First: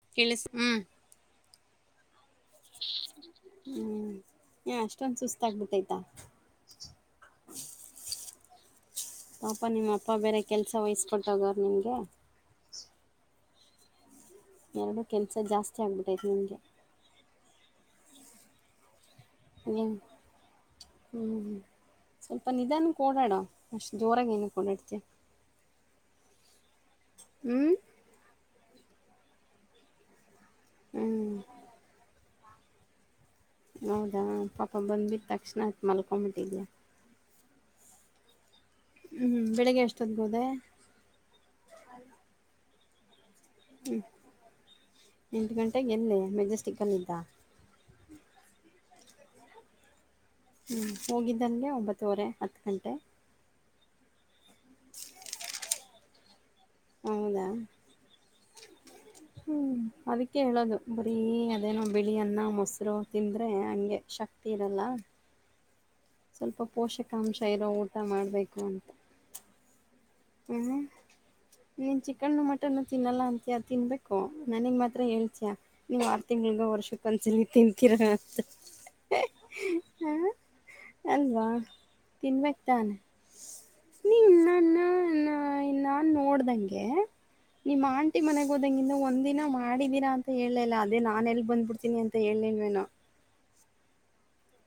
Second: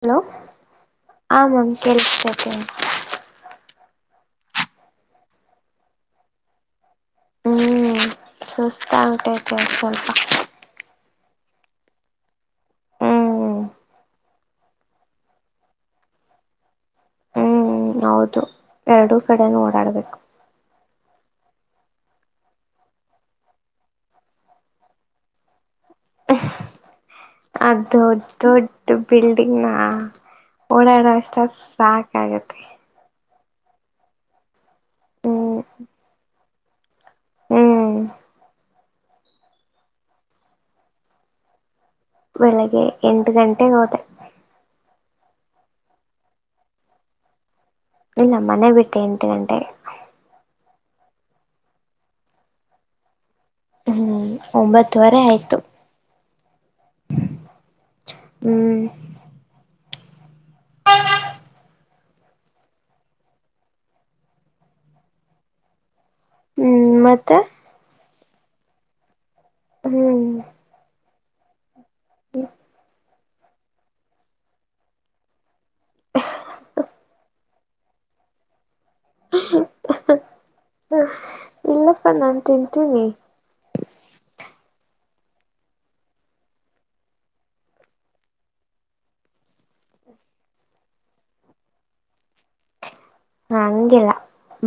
Hello ಕೇಳಿಸ ಹ್ಮ್ [inaudible] ಆ ಮಾಮ ಕೇಲಸ್ಟೈತೆ ಹ್ಮ್ ಅಷ್ಟೊಂದ ಸುಸ್ತ ಆಗ್ಬಿಟ್ಟೈ್ತಾ ಹ್ಮ್ ಸುಸ್ತ್ ಆಗ್ಬಿಟ್ಟೈತೆ ಸ್ವಲ್ಪ್ ಕೆಲ್ಸ ವಹಿಸ ಕೊೊಟ್ಟಗರ್ ನಿನ್ಗೆ ಹ್ಮ್ ಎರಡು ಕೆಲಸ ಜಾಸ್ತಿ ಆಗ್ಿಬಿಟ್ಟೈತ್ತು ನಿಮಗೆ ಹ್ಮ್ ಹೌದು ಎರಡೂ ಕಡೆ ಓಡಾಡ್ಬೇಕು ಹ್ಮ್ ಸ್ವಲ್ಪ ನಿಧಾನ ಓಡಾಡ ಅಷ್ಟ್ ಜೋರಾಗ ಏನ ಓಡಾಡ್ತಿ ಹ್ಞೂ ಅ ದೊಡ್ಡ ದೊಡ್ಡ ಬಿಲ್ಡಿಂಗ್ ನ ಹ್ಞೂ ಓಡಾಡೋ ಅಷ್ಟ ಸಾಕಾಗತ್ತೆ ಹೌದಾ ಪಾಪ ಬಂದ್ಬಟ್ಟ ಹ್ಮ್ ತಕ್ಷಣ ಆತ್ ಮಲ್ಕೊ್ಂಬಿಟ್ಟಿದ್ದೆ ಹ್ಮ್ ಹ್ಮ್ ಬೆಳಿಗ್ಗೆ ಎಷ್ಟೊದ್ಗೋದೆ ಬೆಳಿಗ್ಗೆ ಎಂಟು ಗಂಟೆ ಹ್ಮ್ ಎಂಟು ಗಂಟೆಗೆ ಹೆಲ್ಲೆ ಮೆಜೆಸ್ಟಿಕ್ ಅಲ್ಲಿದ್ದ ಇಲ್ಲ ಮನೆ ಬಿಟ್ಟೆ ಎಂಟು ಗಂಟೆ ಹ್ಞೂ ಹೋಗಿದ್ದಂಗೆ ಒಂಬತ್ತುವರೆ ಹತ್ತು ಗಂಟೆ ಹ್ಮ್ ಒಂಬತ್ತುವರೆ ಆಯ್ತು ಹೌದಾ ಹ್ಮ್ ಹ್ಮ್ ಅದಕ್ಕೆ ಹೇಳೋದು ಬರೀ ಅದೇನೋ ಬಿಳಿ ಅನ್ನ ಮೊಸರು ತಿಂದ್ರೆ ಹಂಗೆ ಶಕ್ತಿ ತೀರಲ್ಲ ಸ್ವಲ್ಪ ಹ್ಮ್ ಮತ್ತೆ ಪೋಷಕಾಂಶ ಇರೋ ಊಟ ಮಾಡ್ಬೇಕು ಅಂತ ಹ್ಮ್ ಹ್ಮ ನೀನ್ ಚಿಕನ್ನು ಮಟನ್ನು ತಿನ್ನಲ್ಲ ಅಂತಿಯ ತಿನ್ಬಿಟ್ಟು ಹ್ ನನಗ್ ಮಾತ್ರ ಹೇಲ್ತಿಯಾ ನೀವ್ ಆರು ತಿಂಗಳಿ ಗ ವರ್ಷಕ್ ಒಂದಸಲ ತಿನ್ತೀರಾ ಹ ಅಲ್ವಾ ಇಲ್ಲಪ್ಪ ನಾನ್ ತಿನ್ಬೇಕಕ್ ತಾನೆ ತಿಂತೀನಿ ನೀ ನನ್ನ ನಾನ್ ನೋಡ್ದಂಗೆ ನಿಮ್ಮ ಆಂಟಿ ಮನೆಗೆ ಹೋದಂಗಂದ ಒಂದ್ಿನ ಮಾಡಿದೀರಾ ಅಂತ ಹೇಳಲಲ್ಲ ಅದೇ ನಾನನ್ ಎಲ್ಲಿಗ್ ಬಂದ್ಬಿಡ್ತೀನಿ ಅಂತ ಸ ಎಳ್ಳ್ಣನು ವೇನ ಹ ಹಂಗಿಲ್ಲ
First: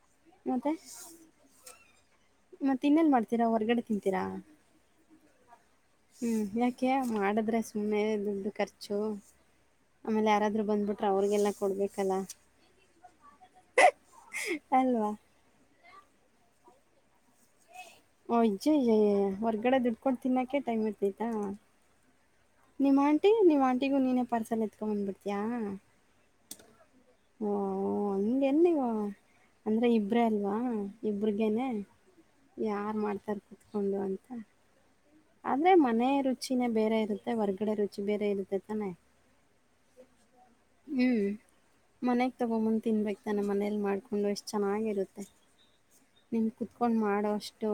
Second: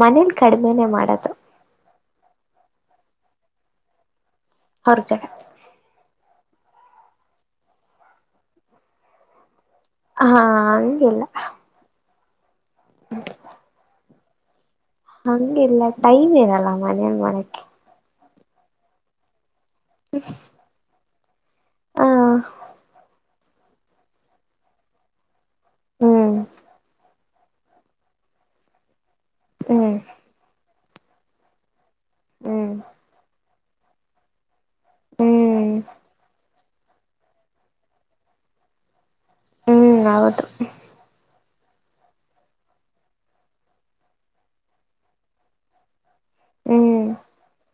ಮನೇಲಿ ಕಡಿಮೆನೇ ಮಾಡದು ಮತ್ತತ್ ತಿನ್ನೇಲ್ ಮಾಡ್ತೀರಾ ಹೊರ್ಗಡೆ ತಿಂತೀರಾ ಹರ್ ಜ ಹ್ಮ್ ಯಾಕೆ ಮಾಡಿದ್ರೆ ಸುಮ್ಮನೆ ದುಡ್ಡು ಖರ್ಚು ಆಮೇಲೆ ಹ ಯಾರಾದ್ರು ಬಂದ್ಬಿಟ್ರೆ ಹಂಗಿಲ್ಲ ಅವ್ರಿಗೆಲ್ಲ ಕೊಡ್ಬೇಕಲ್ಲ ಅಲ್ವಾ ಹಂಗಿಲ್ಲ ಟೈಮ್ ಇರಲ್ಲ ಮನೇನ್ ಮಾಡಕ್ಕೆ ಓಜ್ಜ ಹೊರ್ಗಡೆ ದುಡ್ಕೊಂಡು ತಿನ್ನಾಕೆ ಟೈಮ್ ಇರ್ತೈತಾ ಹಾ ನಿಮ್ಮ್ ಆಂಟಿ ನಿ್ ಆಂಟಿಗು ನೀನೇ ಪಾರ್ಸಲ್ ಎತ್ಕೊಂಬಂದ್ ಬಿಿಡ್ತಿಯಾ ಹ್ಮ್ ಓ ಹಂ ಎಲ್ಲಿಗ ಅಂದ್ರೆ ಹ್ಮ್ ಇಬ್ರೇ ಅಲ್ವಾ ಇಬ್ರಗೇನೆ ಹ್ಮ್ ಯಾರ್ ಮಾಡ್ತಾರ ಕುೂತ್ಕೊಂಡು ಅಂತ ಹ್ಮ್ ಆದ್ರೆ ಮನೆ ರುಚಿನೇ ಬೇರೆ ಇರುತ್ತೆ ಹೊರ್ಗಡೆ ರುಚಿ ಬೇರೆ ಇರುತ್ತೆ ತಾನೇ ಹ್ಮ್ ಹೌದು ಹ್ಮ್ ಮನೆಗ್ ತಗೊಬಂದ್ ತಿನ್ಬೇಕಕ್ ತಾನೆ ಮನೇಲಿ ಮಾಡ್ಕೊಂಡು ಎಷ್ಟ್ ಚೆನ್ನಾಗಿರುತ್ತೆ ನಿನ್ನ ಕುೂತ್ಕೊಂಡು ಹ್ಮ್ ಮಾಡೋಷ್ಟು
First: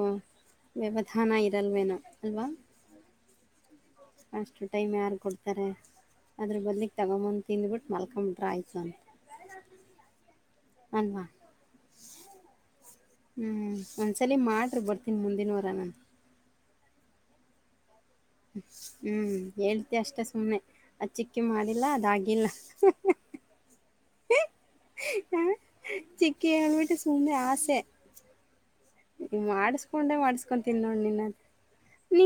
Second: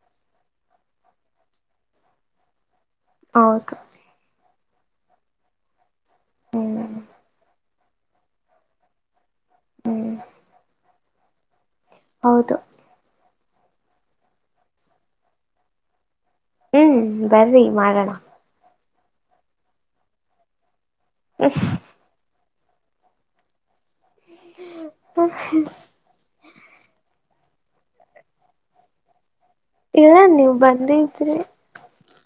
ವ್ಯವಧಾನ ಇರಲ್ವೇನೋ ಅಲ್ವಾ ಹೌದು ಅಷ್ಟು ಟೈಮ್ ಯಾರು ಕೊಡ್ತಾರೆ ಅದ್ರ ಹ್ಮ್ ಬದ್ಲಿಕ್ ತಗೊಂಬ್ ತಿಂದ್ಬಿಟ್ಟು ಮಲ್ಕೊಂಬಿಟ್ರೆ ಆಯ್ತು ಸ ಹ್ಞೂ ಅನ್ವಾ ಹೌದು ಹ್ಞೂ ಒಂದ್ಸಲ ಮಾಡ್ರಿ ಬರ್ತೀನಿ ಮುಂದಿನವರ ನಾನ ಹ್ಮ್ ಬರ್ರಿ ಮಾಡೋಣ ಹ್ಮ್ ಹೇಳ್ತಿ ಅಷ್ಟೇ ಸುಮಮ್ಮನೆ ಅ ಚಿಕ್ಕಿ ಮಾಡಿಲ್ಲ ಅದಾಗಿಲ್ಲ ಹ ಚಕ್ಕ ಬಿಟ್ಟ ಸುಮ್ಮನೆ ಆಸೆ ನೀ ಮಾಡಿಸಕೊಂಡೆ ಇಲ್ಲ ನೀವ್ ಮಾಡಿಸಕೊತೀನ್ಿ ನೋಡ್ ನೀನ್ನ ಬಂದಿದ್ರಿ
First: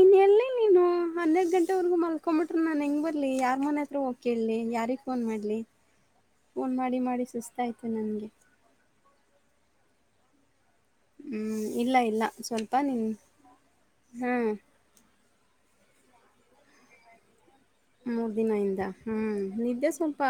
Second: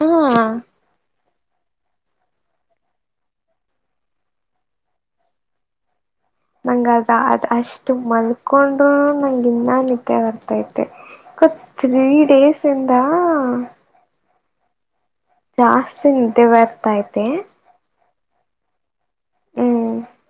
ಹಾ ಎಲ್ಲಿ ನೀನು ಹೆದ ಗಂಟೆವರೆಗೂ ಮಲ್ಕೊ್ಂಬಿಟ್ರು ನಾನನ್ ಹೆಂಗ ಬರ್ಲಿ ಯಾರ ಮನೆ ಹತ್ರ ಹೋಗಿ ಕೇಳಲಿ ಯಾರಿಿಗೆ ಫೋನ್ ಮಾಡ್ಲಿ [unintelligible] ನಂಗ ಅದ ಅದ್ ಅಷ್ಟು ಮಲ್ಕೊಂಡು ನಂಗ ಇನ್ನ ನತ್ಯ ಬರ್ತೈ ಮತ್ತ ಇಲ್ಲ ತ್ರತ್ರೀ ಡೇಸಿಂದ ಹ್ಮ್ ಜಾಸ್ತಿ ನಿದ್ದೆ ಬರ್ತೈತೆ ಮೂರ್ ದಿನ ಇದ ಹ್ಮ್ ನಿದ್ದೆ ಹ್ಮ್ ಸ್ವಲ್ಪ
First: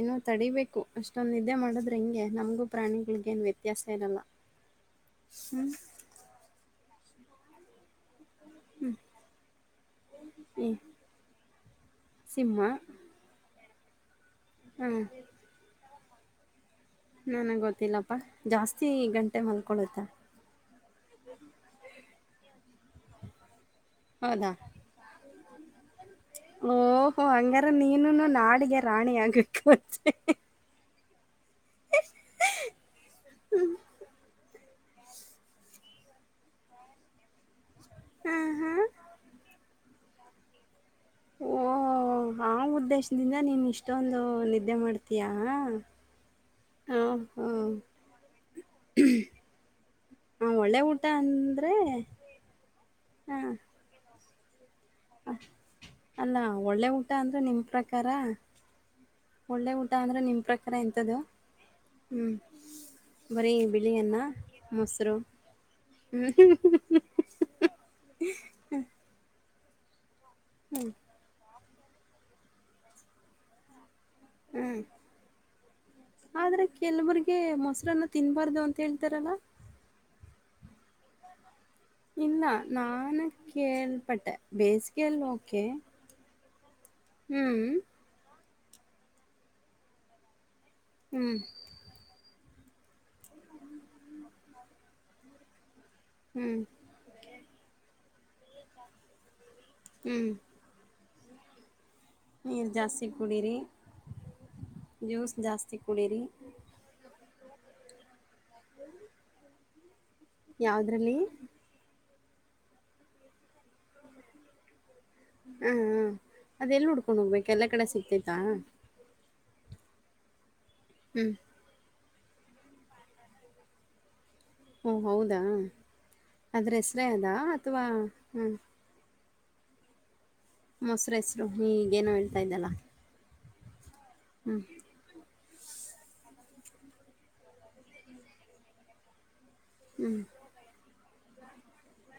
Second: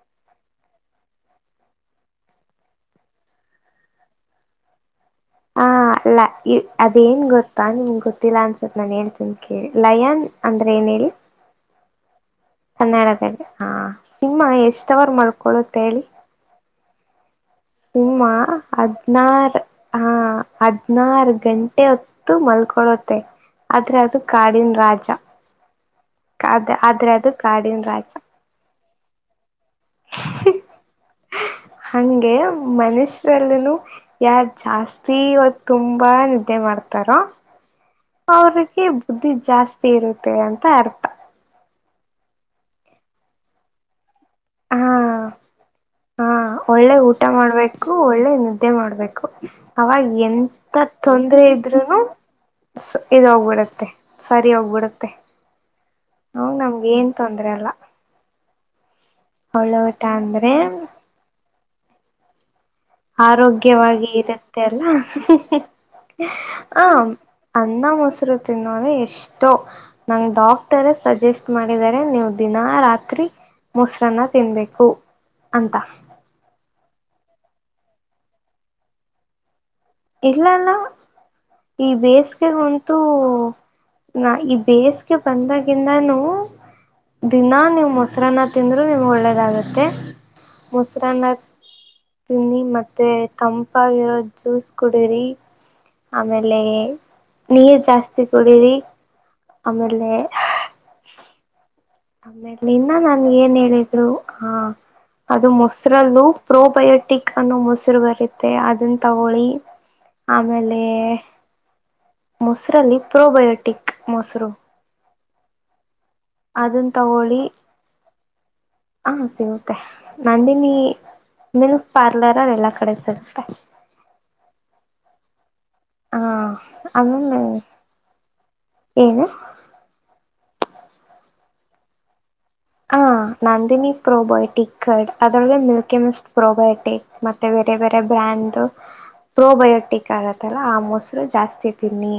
ಏನೋ ತಡಿೀಬೇಕು ಅಷ್ಟೊಂದು ನಿದ್ದೆ ಮಾಡಿದ್ರೆ ಹಿಂಗೆ ನಮಗೂ ಪ್ರಾಣಿಗಳಿಗೇನು ವ್ಯತ್ಯಾಸ ಇರಲ್ಲ [unintelligible] ಹಾ ಅಲ್ಲ ಈ ಅದೇನ್ ಗೊತ್ತಾ ನಿಮ್ ಗೊತ್ತಿಲ್ಲ ಅನ್ಸ ಸರ್ ನಾನನ್ ಹೇಳ್ತೀನಿ ಕೇಳಿ ಲಯನ್ ಏ ಅಂದ್ರೆ ಏನ ಹೇಳಿ ಸಿಂಹ ನಡಗ ಹಾ ನಿಮ್ಮ ಹಾಂ ಎಷ್ಟುವರು ಮಾಡ್ಕೊಳ್ಳೋಂತ ಹೇಳಿ ನಾನ್ ಗೊತ್ತ ಸುಮ ಹದ್ ನಾರು ಮಲ್ಕೊಳ್ಳುತ್ತಾ ಹಾ ಹದ್ ನಾರು ಗಂಟೆ ಹೊತ್ತು ಮಲ್ಕೊಳ್ಳುತ್ತೆ ಆದ್ರೆ ಅದು ಹೌದಾ ಕಾಡಿನ ರಾಜ ಅದ ಆದ್ರೆ ಓಹೋ ಅದು ಹಂಗಾರ ಕಾಡಿನ ರಾಜ ನೀನುನು ನಾಡಿಗೆ ರಾಣಿ ಆಗ್ ಅತ್ತೆ ಹಗೆ ಮನುಷ್ಯ್ರಲ್ಲನು ಯಾರ್ ಜಾಸ್ತಿ ಅವತ್ತು ತುಂಬಾ ನಿದ್ದೆ ಮಾಡ್ತಾರೋ ಹಾ ಹಾ ಅವ್ರಿಗೆ ಬುದ್ಧಿ ಜಾಸ್ತಿ ಇರುತ್ತೆ ಅಂತ ಅರ್ಥ ಹಾ ಆ ಉದ್ದೇಶದಿಂದ ನೀನ್ ಇಷ್ಟೊಂದು ನಿದ್ದೆ ಹಾ ಮಾಡ್ತೀಯಾ ಹಾ ಒಳ್ಳೆ ಹಾಂ ಊಟ ಹಾಂ ಮಾಡ್ಬೇಕು ಒಳ್ಳೆ ನಿದ್ದೆ ಮಾಡ್ಬೇಕು ಅವಾಗ ಎಂತ ಒಳ್ಳೆ ಊಟ ತೊಂದರೆ ಅಂದರೆ ಇದ್ೂನು ಇದೋಗ್ಬಿಡತ್ತೆ ಸರಿ ಹೋಗ್ಬಿಡುತ್ತೆ ಅ ಅಲ್ಲ ಅವಾಗ ಒಳ್ಳೆ ನಮ್ಗೆ ಊಟ ಏನ್ ಅಂದರು ತೊಂದ್ರೆ ನಿಮ ಅಲ್ಲ ಪ್ರಕಾರ ಒಳ್ಳೆ ಊಟ ಅಂದ್ರೆ ನಿಮ್ಮ ಪ್ರಕಾರ ಎಂಥದ್ದ ಹ್ ಆರೋಗ್ಯವಾಗಿ ಇರುತ್ತೆ ಅಲ್ಲ ಹ್ಞೂ ಹ ಅನ್ನ ಮೊಸರು ತಿನ್ನೋದ ಎಷ್ಟೋ ನಂ ಡಾಕ್ಟರ ಸಜೆಸ್ಟ್ ಮಾಡಿದರೆ ನೀವು ದಿನ ರಾತ್ರಿ ಮೊಸರನ್ನ ತಿನ್ಬೇಕು ಅಂತ ಆದ್ರೆ ಕೆಲವರಿಗೆ ಮೊಸರನ್ನು ತಿನ್ಬಾರ್ದು ಅಂತ ಹೇಳ್ತಾರಲ್ಲ ಇಲ್ಲಲ್ಲ ಈ ಇಲ್ಲ, ಬೇಸಗೆ ಅಂತೂ ನಾನು ನ ಕೇಳ್ಪಟ್ಟೆ. ಈ ಬೇಸ್ಗೆ ಬೇಸಿಗೆಯಲ್ಲಿ ಓಕೆ. ಬನ್ನಿ ದಿನಾ ಹ್ಮ್. ನೀವು್ ಮೊಸರನ್ನ ತಿಂದರೂ ನಿಮ್ಗೆ ಒಳ್ಳೆದಾಗುತ್ತೆ ಮೊಸರನ್ನ ಹ್ಮ್. ತಿನ್ನಿ ಮತ್ತೆ ತಂಪಾಗಿರೋ ಜ್ಯೂಸ್ ಕುಡಿಯರಿ ಆಮೇಲೆ ಹ್ಮ್. ನೀರ್ ಜಾಸ್ತಿ ಕುಡೀರಿ ಆಮೇಲೆ ಹ್ಮ್. ನೀರು ಆಮೇನ್ನ ಜಾಸ್ತಿ ನನ್ ಏನ್ ಕುಡೀರಿ. ಹೇಳಿದ್ರು ಹಾ ಜ್ಯೂಸ್ ಅದು ಜಾಸ್ತಿ ಕುಡೀರಿ. ಮೊಸ್ರಲ್ಲು ಪ್ರೋಬಯೋಟಿಕ್ ಅನ್ನೋ ಮೊಸರು ಬರುತ್ತೆ ಅದನ್ನ ತಗೊಳ್ಳಿ ಆಮೇಲೆ ಯಾವ್ದ್ರಲ್ಲಿ? ಮೊಸರಲ್ಲಿ ಪ್ರೊಬಯೋಟಿಕ್ ಮೊಸರು ಹಾ ಅದೆ ಎಲ್ಲಿ ಅದನ್ನ ಉುಡ್ಕೊಂಡ್ ಹೋಗ್ಬೇಕ ತಗೊಳ್ಳಿ ಎಲ್ಲ ಕಡೆ ಸಿಗ್ತೈತಾ ಹಾ ಸಿ ಕೆ ನಂದಿನಿ ಹ್ಮ್ ಮಿಲ್ಕ್ ಪಾರ್ಲರ್ಲ್ಲಿ ಎಲ್ಲ ಕಡೆ ಸಿಗುತ್ತೆ ಹ್ಞೂ ಹೌದಾ ಹ ಅದ್ರ ಹೆಸರೇ ಅದಾ ಆಮೇಲೆ ಅಥವಾ ಹ್ಞ ಏನು ಮೊಸರು ಹೆಸರು ಈಗೇನೋ ಹೇಳ್ತಾ ಇದ್ದಲ್ಲಾ ಹ ನಂದಿನಿ ಪ್ರೋಬರ್ ಟಕ್ಕಡ್ ಅದರಲ್ಲಿ ಮಿಲ್ಕಿ ಮಿಸ್ಟ್ ಪ್ರೋಬಯೋಟಿಕ್ ಮತ್ತೆ ಬೇರೆ ಬೇರೆ ಬ್ರ್ಯಾಂಡ್ ಪ್ರೋಬಯೋ ಕಟ್ಟಿ ಹ್ಮ್. ಕಡತ್ತಲ್ಲ ಆ ಮೊಸರು ಜಾಸ್ತಿ ತಿನ್ನಿ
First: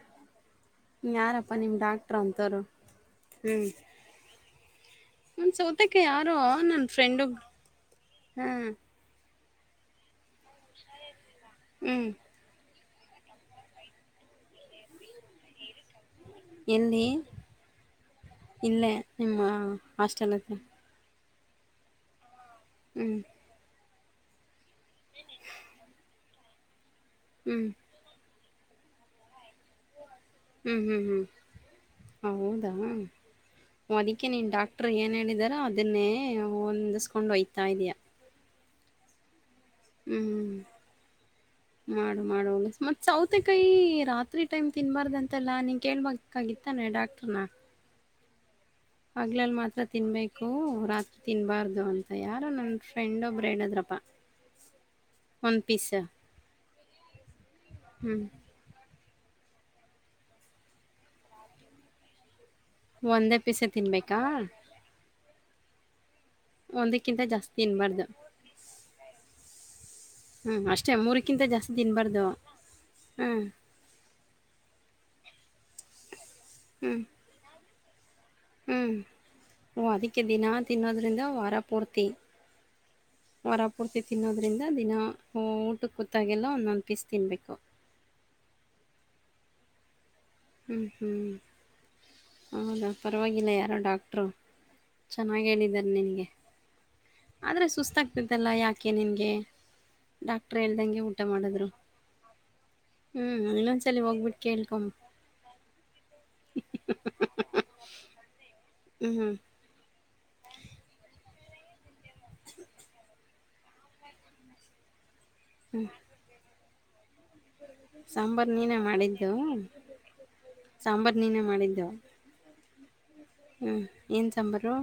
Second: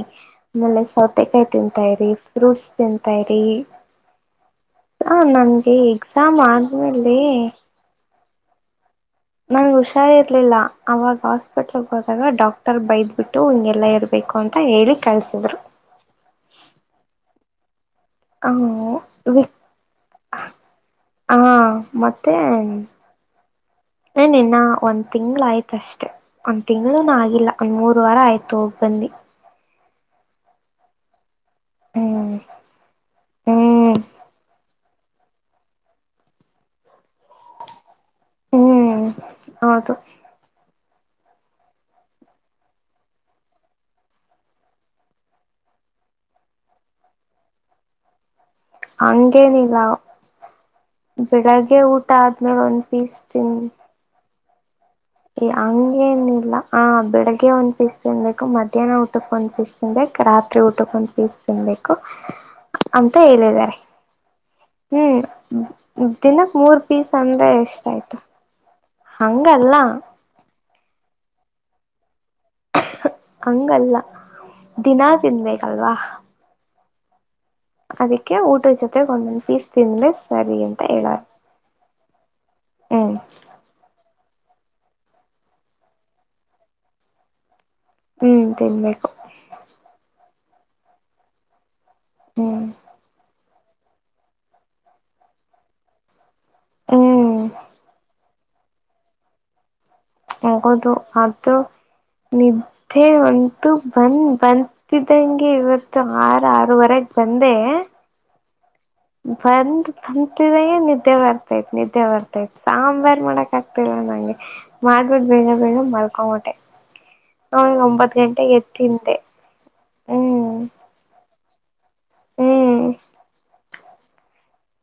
ಆಮೇಲೆ ಸೌತೆಕಾಯಿ ಯಾರಪ್ಪ ನಿಮ್ಮ ತಿಂತ ಇರಿ ಡಾಕ್ಟ್ರು ಅಂಥವ್ರು? ಫ್ರೂಟ್ಸ್ ತಿಂತ ಇರಿ ಹ್ಮ್. ಹ ಒಂದು ನನ್ಗೆ ಸೌತಕ್ಕೆ ಯಾರೋ ಎಕ್ಸಾಮ್ ನನ್ನ ಆದ್ಮೇಲೆ ಫ್ರೆಂಡು ಹಾ ನಂಗೆ ಹುಷಾರ ಇರ್ಲಿಲ್ಲ ಅವಾಗ ಹಾಸ್ಪಿಟ್ಲ್ಗೆ ಹ್ಮ್ ಹೋದಾಗ ಡಾಕ್ಟರ್ ಬೈದ ಬಿಟ್ಟು ಹಂಗೆಲ್ಲಾ ಇರ್ಬೇಕು ಬೇಕು ಅಂತ ಹೇಳಿ ಕಲಿಸಿದ್ರು ಎಲ್ಲಿ ಇಲ್ಲೇ ನಿಮ್ಮ ಹಾಸ್ಟೆಲ್ತ್ತ ಹಾ ಮತ್ತೆ ಹ್ಮ್ ನಿನ್ನ ಒಂದ್ ತಿಂಗ್ಗಳು ಆಯ್ತ ಅಷ್ಟೇ ಒಂದ್ ತಿಂಗಗಳು ಆಗಿಲ್ಲ ಹ್ಮ್ ಒಂದ್ ಮೂರು ವಾರ ಆಯ್ತು ಹೋಗಿಬಂದಿ ಹ್ಮಞ ಹ್ಮ್ ಹ್ಮ್ ಹೌದಾ ಹ್ಮ್ ಅದಕ್ಕೆ ನೀನ್ನು ಡಾಕ್ಟ್ರ ಏನ್ ಹೇಳಿದಾರ ಅದನ್ನೇ ಹೊಂದಿಸ್ಕೊಂಡು ಹೊಯ್ತಾ ಇದಯಾ ಹ್ಮ್ ಹೌದು ಹ್ಮ್ ಮಾಡು ಮಾಡುೋಗ ಮತ್ತತ್ ಸೌತೆ ಕಾಯಿ ರಾತ್ರಿ ಟೈಮ್ ತಿನ್ಬಾರ್ದ ಅಂತೆಲ್ಲ ನೀನ್ ಕೇಳ್ಬ ಕಾಗಿತ್ತಾನೆ ಡಾಕ್ಟ್ರನ ಹಗಲ್ ಹಂಗೇನಿಲ್ಲ ಮಾತ್ರ ತಿನ್ಬೇಕು ರಾತ್ರಿ ಬೆಳಗ್ಗೆ ತಿನ್ಬಾರ್ದು ಅಂತ ಊಟ ಯಾರು ಆದ್ಮೇಲೆ ನನ್ನ ಒಂದ್ ಪೀಸ್ ಫ್ರೆಂಡ್ ಒಬ್ಬ ಎಡದ್ರಪ್ಪ [unintelligible] ಹಂಗಗೆ ಏನಿಲ್ಲ ಹ ಬೆಳಿಗ್ಗೆ ಒಂದ್ ಪೀಸ್ ಹ್ಞೂ ತಿನ್ ಬೇಕು ಮಧ್ಯಾಹ್ನ ಊಟಕ್ಕೆ ಒಂದ್ ಪೀಸ್ ಸ್ ತಿನ್ಬೇಕು ರಾತ್ರಿ ಊಟಕೊಂದು ಪೀಸ್ ತಿನ್ಬೇಕು ಅಂತ ಒಂದೇ ಪೀಸೇ ಹೇಳಿದ್ದಾರೆ ತಿನ್ನಬೇಕಾ ಹ್ಮ್ ದಿನಕ್ ಮೂರ್ ಪೀಸ್ ಒಂದಕ್ಕಿಂತ ಅಂದ್ರೆ ಜಾಸ್ತಿ ಎಷ್ಟ ತಿನ್ಬಾರ್ದು ಆಯ್ತು ಹಂಗಲ್ಲ ಹ್ಞೂ ಅಷ್ಟೇ ಮೂರಕ್ಕಿಂತ ಜಾಸ್ತಿ ತಿನ್ಬಾರ್ದು ಹ್ಞ ಹಂಗಲ್ಲ ದಿನಾ ತಿನ್ಬೇಕಲ್ವಾ ಹ್ಮ್ ಅದಕ್ಕೆ ಊಟದ ಹ್ಮಞ ಜೊತೆಗೆ ಒಂದೊಂದ್ ಪೀಸ್ ಓ ತಿಂದ್ರೆ ಅದಕ್ಕೆ ದಿನ ಸರಿ ಅಂತ ಹೇಳಾರ ತಿನ್ನೋದ್ರಿಂದ ವಾರ ಪೂರ್ತಿ ಹ್ಮ್ ವರ ಪೂರ್ತಿ ತಿನ್ನೋದ್ರಿಂದ ದಿನ ಊಟ ಕೂತಾಗೆಲ್ಲ ಒಂದೊಂದು್ ಪೀಸ್ ತಿನ್ಬೇಕು ಹ್ಮ್ ತಿನ್ಬೇಕು ಹ್ಞೂ ಹ್ಞ ಹ್ಮ್ ಹೌದಾ ಪರವಾಗಿಲ್ಲ ಯಾರೋ ಡಾಕ್ಟ್ರು ಚೆನ್ನಾಗ ಹೇಳಿದ್ದಾರೆ ನಿನ್ಗೆ ಹ್ಮ್ ಆದ್ರೆ ಸುಸ್ತಾಗಗ್ತಿದ್ದಲ್ಲ ಯಾಕೆ ನಿನ್ಗೆ ಹೋಗೋದು ಆದೂ ನಿದ್ದೆ ಹ್ಞೂ ಒಂತ ಇನ್ನೊಂದ್ಸಲಿ ಬಂದ ಹೋಗ್ಬಿಟ್ಟು ಕೇಳ್ಕೊಂಬ ಬಿದ್ದ ಮತ್ತಂಗೆ ಇವತ್ತು ಆರು ಆರವರೆಗೆ ಬಂದೆ ಹ್ಞೂ ಬಂದ ಬಂತಿದ ನಿದ್ದೆ ಬರ್ತೈತ್ ನಿದ್ದೆ ಬರ್ತೈತ್ ಸಾಂಬಾರ್ ಮಾಡಕ್ ಆಗ್ತಿಲ್ಲ ನಂಗೆ ಮಾಡ್ಬಿಟ್ಟು ಬೇಗ ಬೇಗ ಮಾಡಲ್ಕೊಟೆ ನ ಒಂಬತ್ ಸಾಂಬಾರು ಗಂಟೆಗೆ ಎ ನೀನೇ ತಿಂತೆ ಸಾಂಬಾರ್ ನೀನೇ ಮಾಡಿದ್ದವು ಹ್ಮ್ ಹ್ಞೂ ಏನು ಸಾಂಬಾರು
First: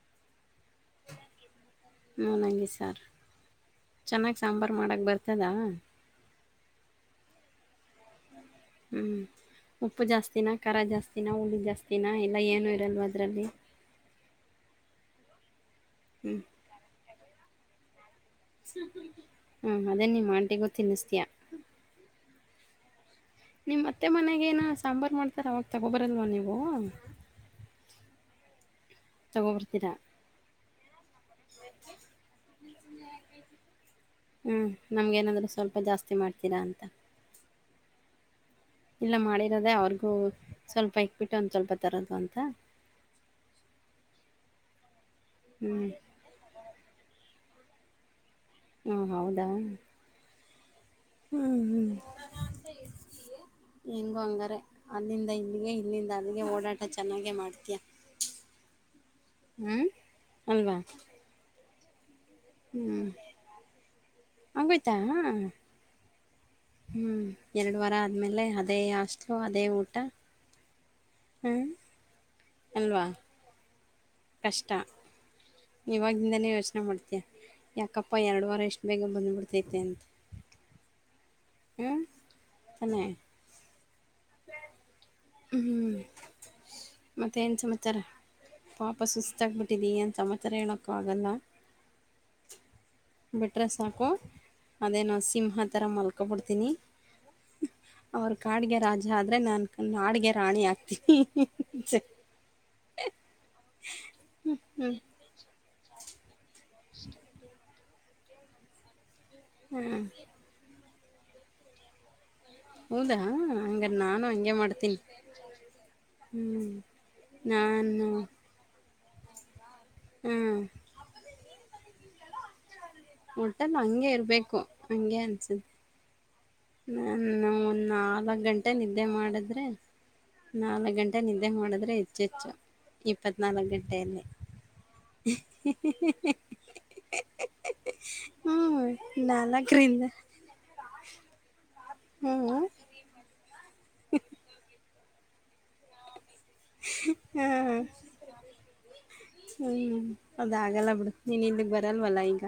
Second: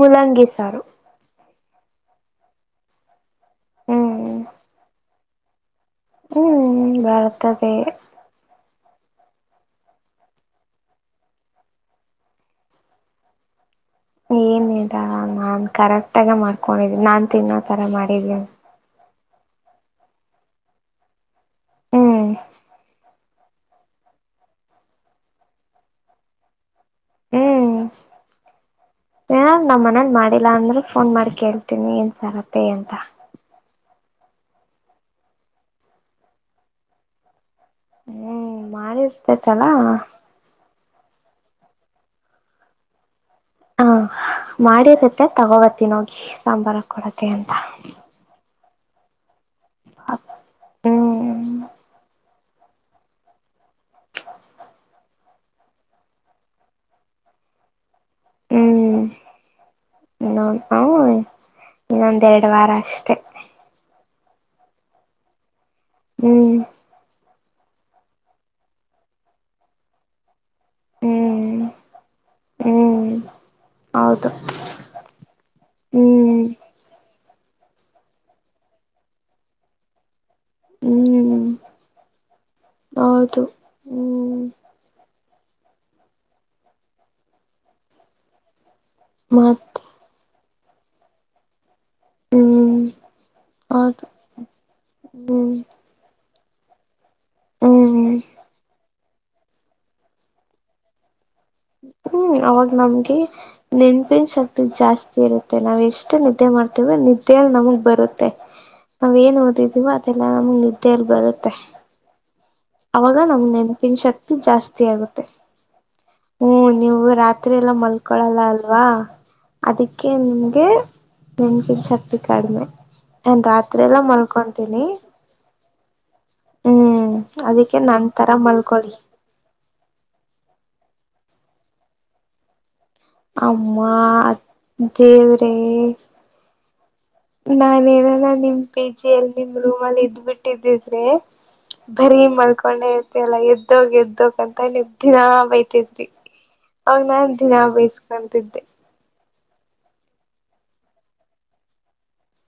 ಮುಲಂಗೀಿಸಾರು ಹ ನಗೆ ಸರ್ ಚೆನ್ನಾಗ್ ಹ್ಮ್ ಸಾಂಬಾರ್ ಮಾಡಕ್ ಬರ್ತದಾ ಹ ಭಾರತದ ಹ್ಮ್ ಉಪ್ಪು ಜಾಸ್ತಿನ ಖರ ಜಾಸ್ತಿನಾ ಹುಳಿ ಜಾಸ್ತಿನ ಎಲ್ಲ ಏನೂ ಇರಲ್ವ ಅದರಲ್ಲಿ ಏನರಾ ನಾನ್ ಕರೆಕ್ಟಗ ಹ್ಞೂ ಮಾಡ್ಕೊಂಡಿದೀನಿ ನಾನ್ ತಿನ್ನೋತರ ಮಾಡಿದೀಂತ ಹಾ ಅದೇ ನೀ ಆಂಟಿ ಗೊ ತಿನ್ನ್ತೀಯಾ ಹ್ಮ್ ನಿಮ್ಮ್ ಅತ್ತೆ ಮನೆಗೆ ಏನು ಸಾಂಬಾರ್ ಮಾಡ್ತಾರ ಅವಾಗ ತಗೊಬರಲ್ವಾ ನೀವು ಹ್ಮ್ ಏನ ನಮ್ಮ್ ತಗೊಬರ್ತೀರಾ ಮನಲ್ ಮಾಡಿಲ್ಲಾ ಅಂದ್ರೆ ಫೋನ್ ಮಾಡಿ ಕೇಳ್ತೀನಿ ಏನ್ ಸಾರ್ ಅತ್ತೆ ಅಂತ ಹ್ಮ್ ನಮ್ಗ ಏನಾದ್ರರು ಸ್ವಲ್ಪ ಜಾಸ್ತಿ ಮಾಡ್ತೀರಾ ಅಂತ ಹ್ಮ್ ಮಾತ್ ಇಲ್ಲ ಮಾಡಿರೋದೇ ಅವ್ರಿಗೂ ಸ್ವಲ್ಪ ಇಕ್ಬಿಟ್ಟು ಒಂದ ಸ್ವಲ್ಪ ತರೋದು ಅಂತ ಹಾ ಮಾಡಿರುತ್ತೆ ಹ್ಞೂ ತಗೊಳ್ತೀನಿ ಹೋಗಿ ಸಾಂಬಾರ್ ಹಾಕ್ ಕೊಡತ್ತೆ ಅಂತ ಹ್ಮ್ ಹೌದಾ ಹ್ಮ್ ಹ್ಮ್ ಹ್ಮ ಹೆಂಗೋ ಹಂಗಾರೆ ಅಲ್ಲಿಂದ ಇಲ್ಲಿಗೆ ಇಲ್ಲಿಂದ ಅಲ್ಲಿಗೆ ಓಡಾಟ ಚೆನ್ನಾಗೆ ಮಾಡ್ತಯ ಹ್ಮ್ ಅಲ್ವಾ [unintelligible] ಇನ್ನೊಂದೆರಡು ವಾರ ಹ್ಞೂ ಅಷ್ಟೇ ಆಗೋಯ್ತಾ ಹ್ಮ್ ಹ್ಮ್ ಎರಡು ವಾರ ಆದ್ಮೇಲೆ ಅದೇ ಹಾಸ್ಟೆಲು ಅದೇ ಊಟ ಹ್ಞೂ ಹ್ಮ್ ಅಲ್ವಾ ಹ್ಮ್ ಹೌದು ಕಷ್ಟ ಹ್ಮ್ ಇವಾಗಿಂದನೆ ಯೋಚನೆ ಮಾಡ್ತ ಯಾಕಪ್ಪ ಎರಡು ವಾರ ಇಷ್ಟ ಬೇಗ ಬಂದ್ಬಿಡ್ತೈತೆ ಅಂತ ಹ್ಮ್ ಹ್ಞೂ ತಾನೇ ಹೌದು ಹ್ಮ್ ಹ್ಮ್ ಮತ್ತೆ ಏನ್ ಸಮಾಚಾರ ಪಾಪ ಸುಸ್ತಾಗ್ ಬಿಟ್ಟು ಮತ್ ಏನ್ ಸಮಾಚಾರ ಹೇಳಕ್ಕೂ ಆಗಲ್ಲ ಹ್ಮ್ ಬಿಟ್ರೆ ಹೌದು ಸಾಕು ಅದೇ ನಾ ಹ್ಮ್ ಸಿಂಹ ತರ ಮಲ್ಕೊಬಿಡ್ತೀನಿ ಹ್ಮ್ ಅವ್ರ ಕಾಡ್ಗೆ ರಾಜ ಆದ್ರೆ ನನ್ ಕಾಡ್ಗೆ ರಾಣಿ ಆಗ್ತೀನಿ ಹ್ಮ್ ಅವಾಗ ನಮ್ಗೆ ನೆನ್ಪಿನ ಶಕ್ತಿ ಹ್ಮ್ ಜಾಸ್ತಿ ಇರುತ್ತೆ ನಾವ್ ಎಷ್ಟು ನಿದ್ದೆ ಮಾಡ್ ನಿದ್ದೆ ನಮಗ್ ಬರುತ್ತೆ ನಾವ್ ಏನ್ ಓದಿದೀವೋ ಹ್ಮ್ ಅದೆಲ್ಲಾ ನಮಗ್ ನಿ ತೆರ್ ಬರುತ್ತೆ ಹೌದಾ ಅವಾಗ ನಮ್ ಹಂಗಾರೆ ನೆನಪಿನ ನಾನು ಶಕ್ತಿ ಹಂಗೆ ಜಾಸ್ತಿ ಮಾಡ್ತೀನಿ ಆಗುತ್ತೆ ಹ್ಮ್ ನೀವು ರಾತ್ರಿ ಎಲ್ಲ ನಾನು ಮಲ್ಕೊಳಲ್ಲ ಅಲ್ವಾ ಅದಕ್ಕೆ ಹ್ಮ್ ನಿಮ್ಗೆ ನೆನಪಿನ ಶಕ್ತಿ ಕಡಿಮೆ [unintelligible] ರಾತ್ರಿ ಎಲ್ಲಾ ಮಲ್ಕೊಂತೀನಿ ಗ್ಯಾನ್ಸ್ ನಾನು ಅದಕ್ಕೆ ನನ್ ತರ ನಾಲ್ಕ್ ಗಂಟೆ ಮಲ್ಕೊಳ್ಳಿ ನಿದ್ದೆ ಮಾಡಿದ್ರೆ ನಾಲ್ಕ್ ಗಂಟೆ ನಿದ್ದೆ ಮಾಡಿದ್ರೆ ಹೆಚ್ಚ ಹೆಚ್ಚು ಇಪ್ಪನಾಲಕ್ಕು ಅಮ್ಮ ಗಂಟೆನೆ ದೇವ್ರೇ ನಾನ್ ನಾನ ಹ್ಞೂ ನಿಮ್ ಪಿ ಜಿ ಅಲ್ಲಿ ನಿಮ್ ರೂಮ್ ಅಲ್ಲಿ ನಾಲ್ಕರಿಂದ ಇದ್ ಬಿಟ್ಟಿದ್ದಿದ್ರಿ ಬರಿ ಹ್ಞೂ ಮಲ್ಕೊಂಡೆ ಇರ್ತ ಅಲ್ಲ ಎದ್ದೋಗ ಎದ್ದೋಗಂತ ನಿನ್ಗ್ ದಿನ ಬೈ [unintelligible] ಅವನ್ ನಾನ್ ದಿನಾ ಬಯಸ್ಕೊಂತಿದ್ದೆ. ಹ್ಮ್ ಅದಾಗಲ್ಲ ಬಿಡು ನೀನ್ ಇಲ್ಲಿಗ್ ಬರಲ್ವಲ್ಲ ಈಗ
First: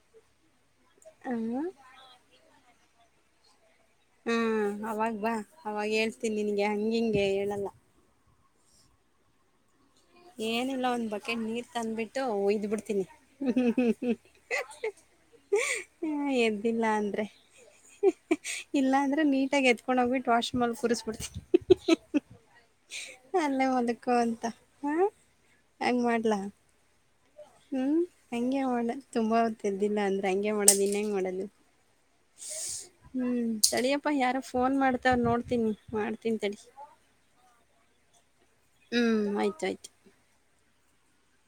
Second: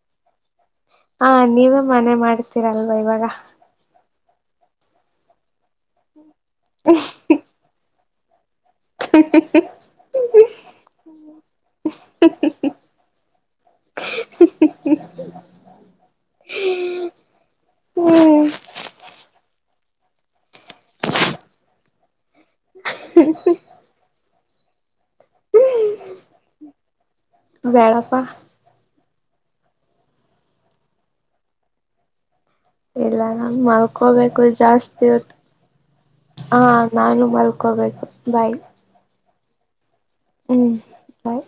[inaudible] ಹಾ ನೀವೇ ಮನೆ ಮಾಡ್ತೀರಲ್ವಾ ಇವಾಗ ಹ್ಮ ಅವಾಗ್ ಬಾ ಅವಾಗ ಹೇಳ್ತೀನಿ ನಿನ್ಗೆ ಹಂಗಿಂಗೆ ಹೇಳಲ್ಲ [unintelligible] ಏನಿಲ್ಲ ಒಂದ್ ಬಕೆಟ್ ನೀರ್ ತಂದ್ಬಿಟ್ಟು ಉಯಿದ್ ಬಿಡ್ತೀನಿ ಹ್ಮ್ ಹ್ಮ್ ಹ್ಮ್ ಹ್ಮ ಎದ್ದಿಲ್ಲ ಅಂದ್ರೆ ಹ್ಮ್ ಇಲ್ಲಾಂದ್ರೆ ನೀಟಾಗಿ ಎತ್ಕೊಂಡೋಗ್ಬಿಟ್ಟು ವಾಷ್ ಮಾಲ್ ಕೂರಿಸ್ಬಿಡ್ತೀನಿ ಅಲ್ಲೇ ಮದಕು ಅಂತ ಹಾ ಹಂಗ ಮಾಡ್ಲಾ ಹ್ಮ್ ಬೇಡಪ್ಪಾ ಹಂಗೆ ಮಾಡ ತುಂಬ ಅವತ್ತ ಇದದ್ದಿಲ್ಲ ಅಂದ್ರೆ ಹಂಗೆ ಮಾಡೋದು ಇನ್ ಹೆಂಗ್ ಮಾಡೋದು ಇಲ್ಲ ಹ್ಮ್ ನಾನ್ ಸಡಿಯಪ್ಪಾ ಯಾರು ಮಲ್ಕೋಬೇಕು ಫೋನ್ ಜಾಸ್ತಿ ಮಾಡ್ತಾವ್ ಹೊತ್ತು ನೋಡ್ತೀನಿ ಮಾಡ್ತೀನ್ಿ ತಳ ಹಾ ನಾನು ಮಲ್ಕೋಬೇಕು ಬಾಯ್ ಹ್ಮ್ ಆಯ್ತಾಯ್ತು ಹ್ಮ್ ಬಾಯ್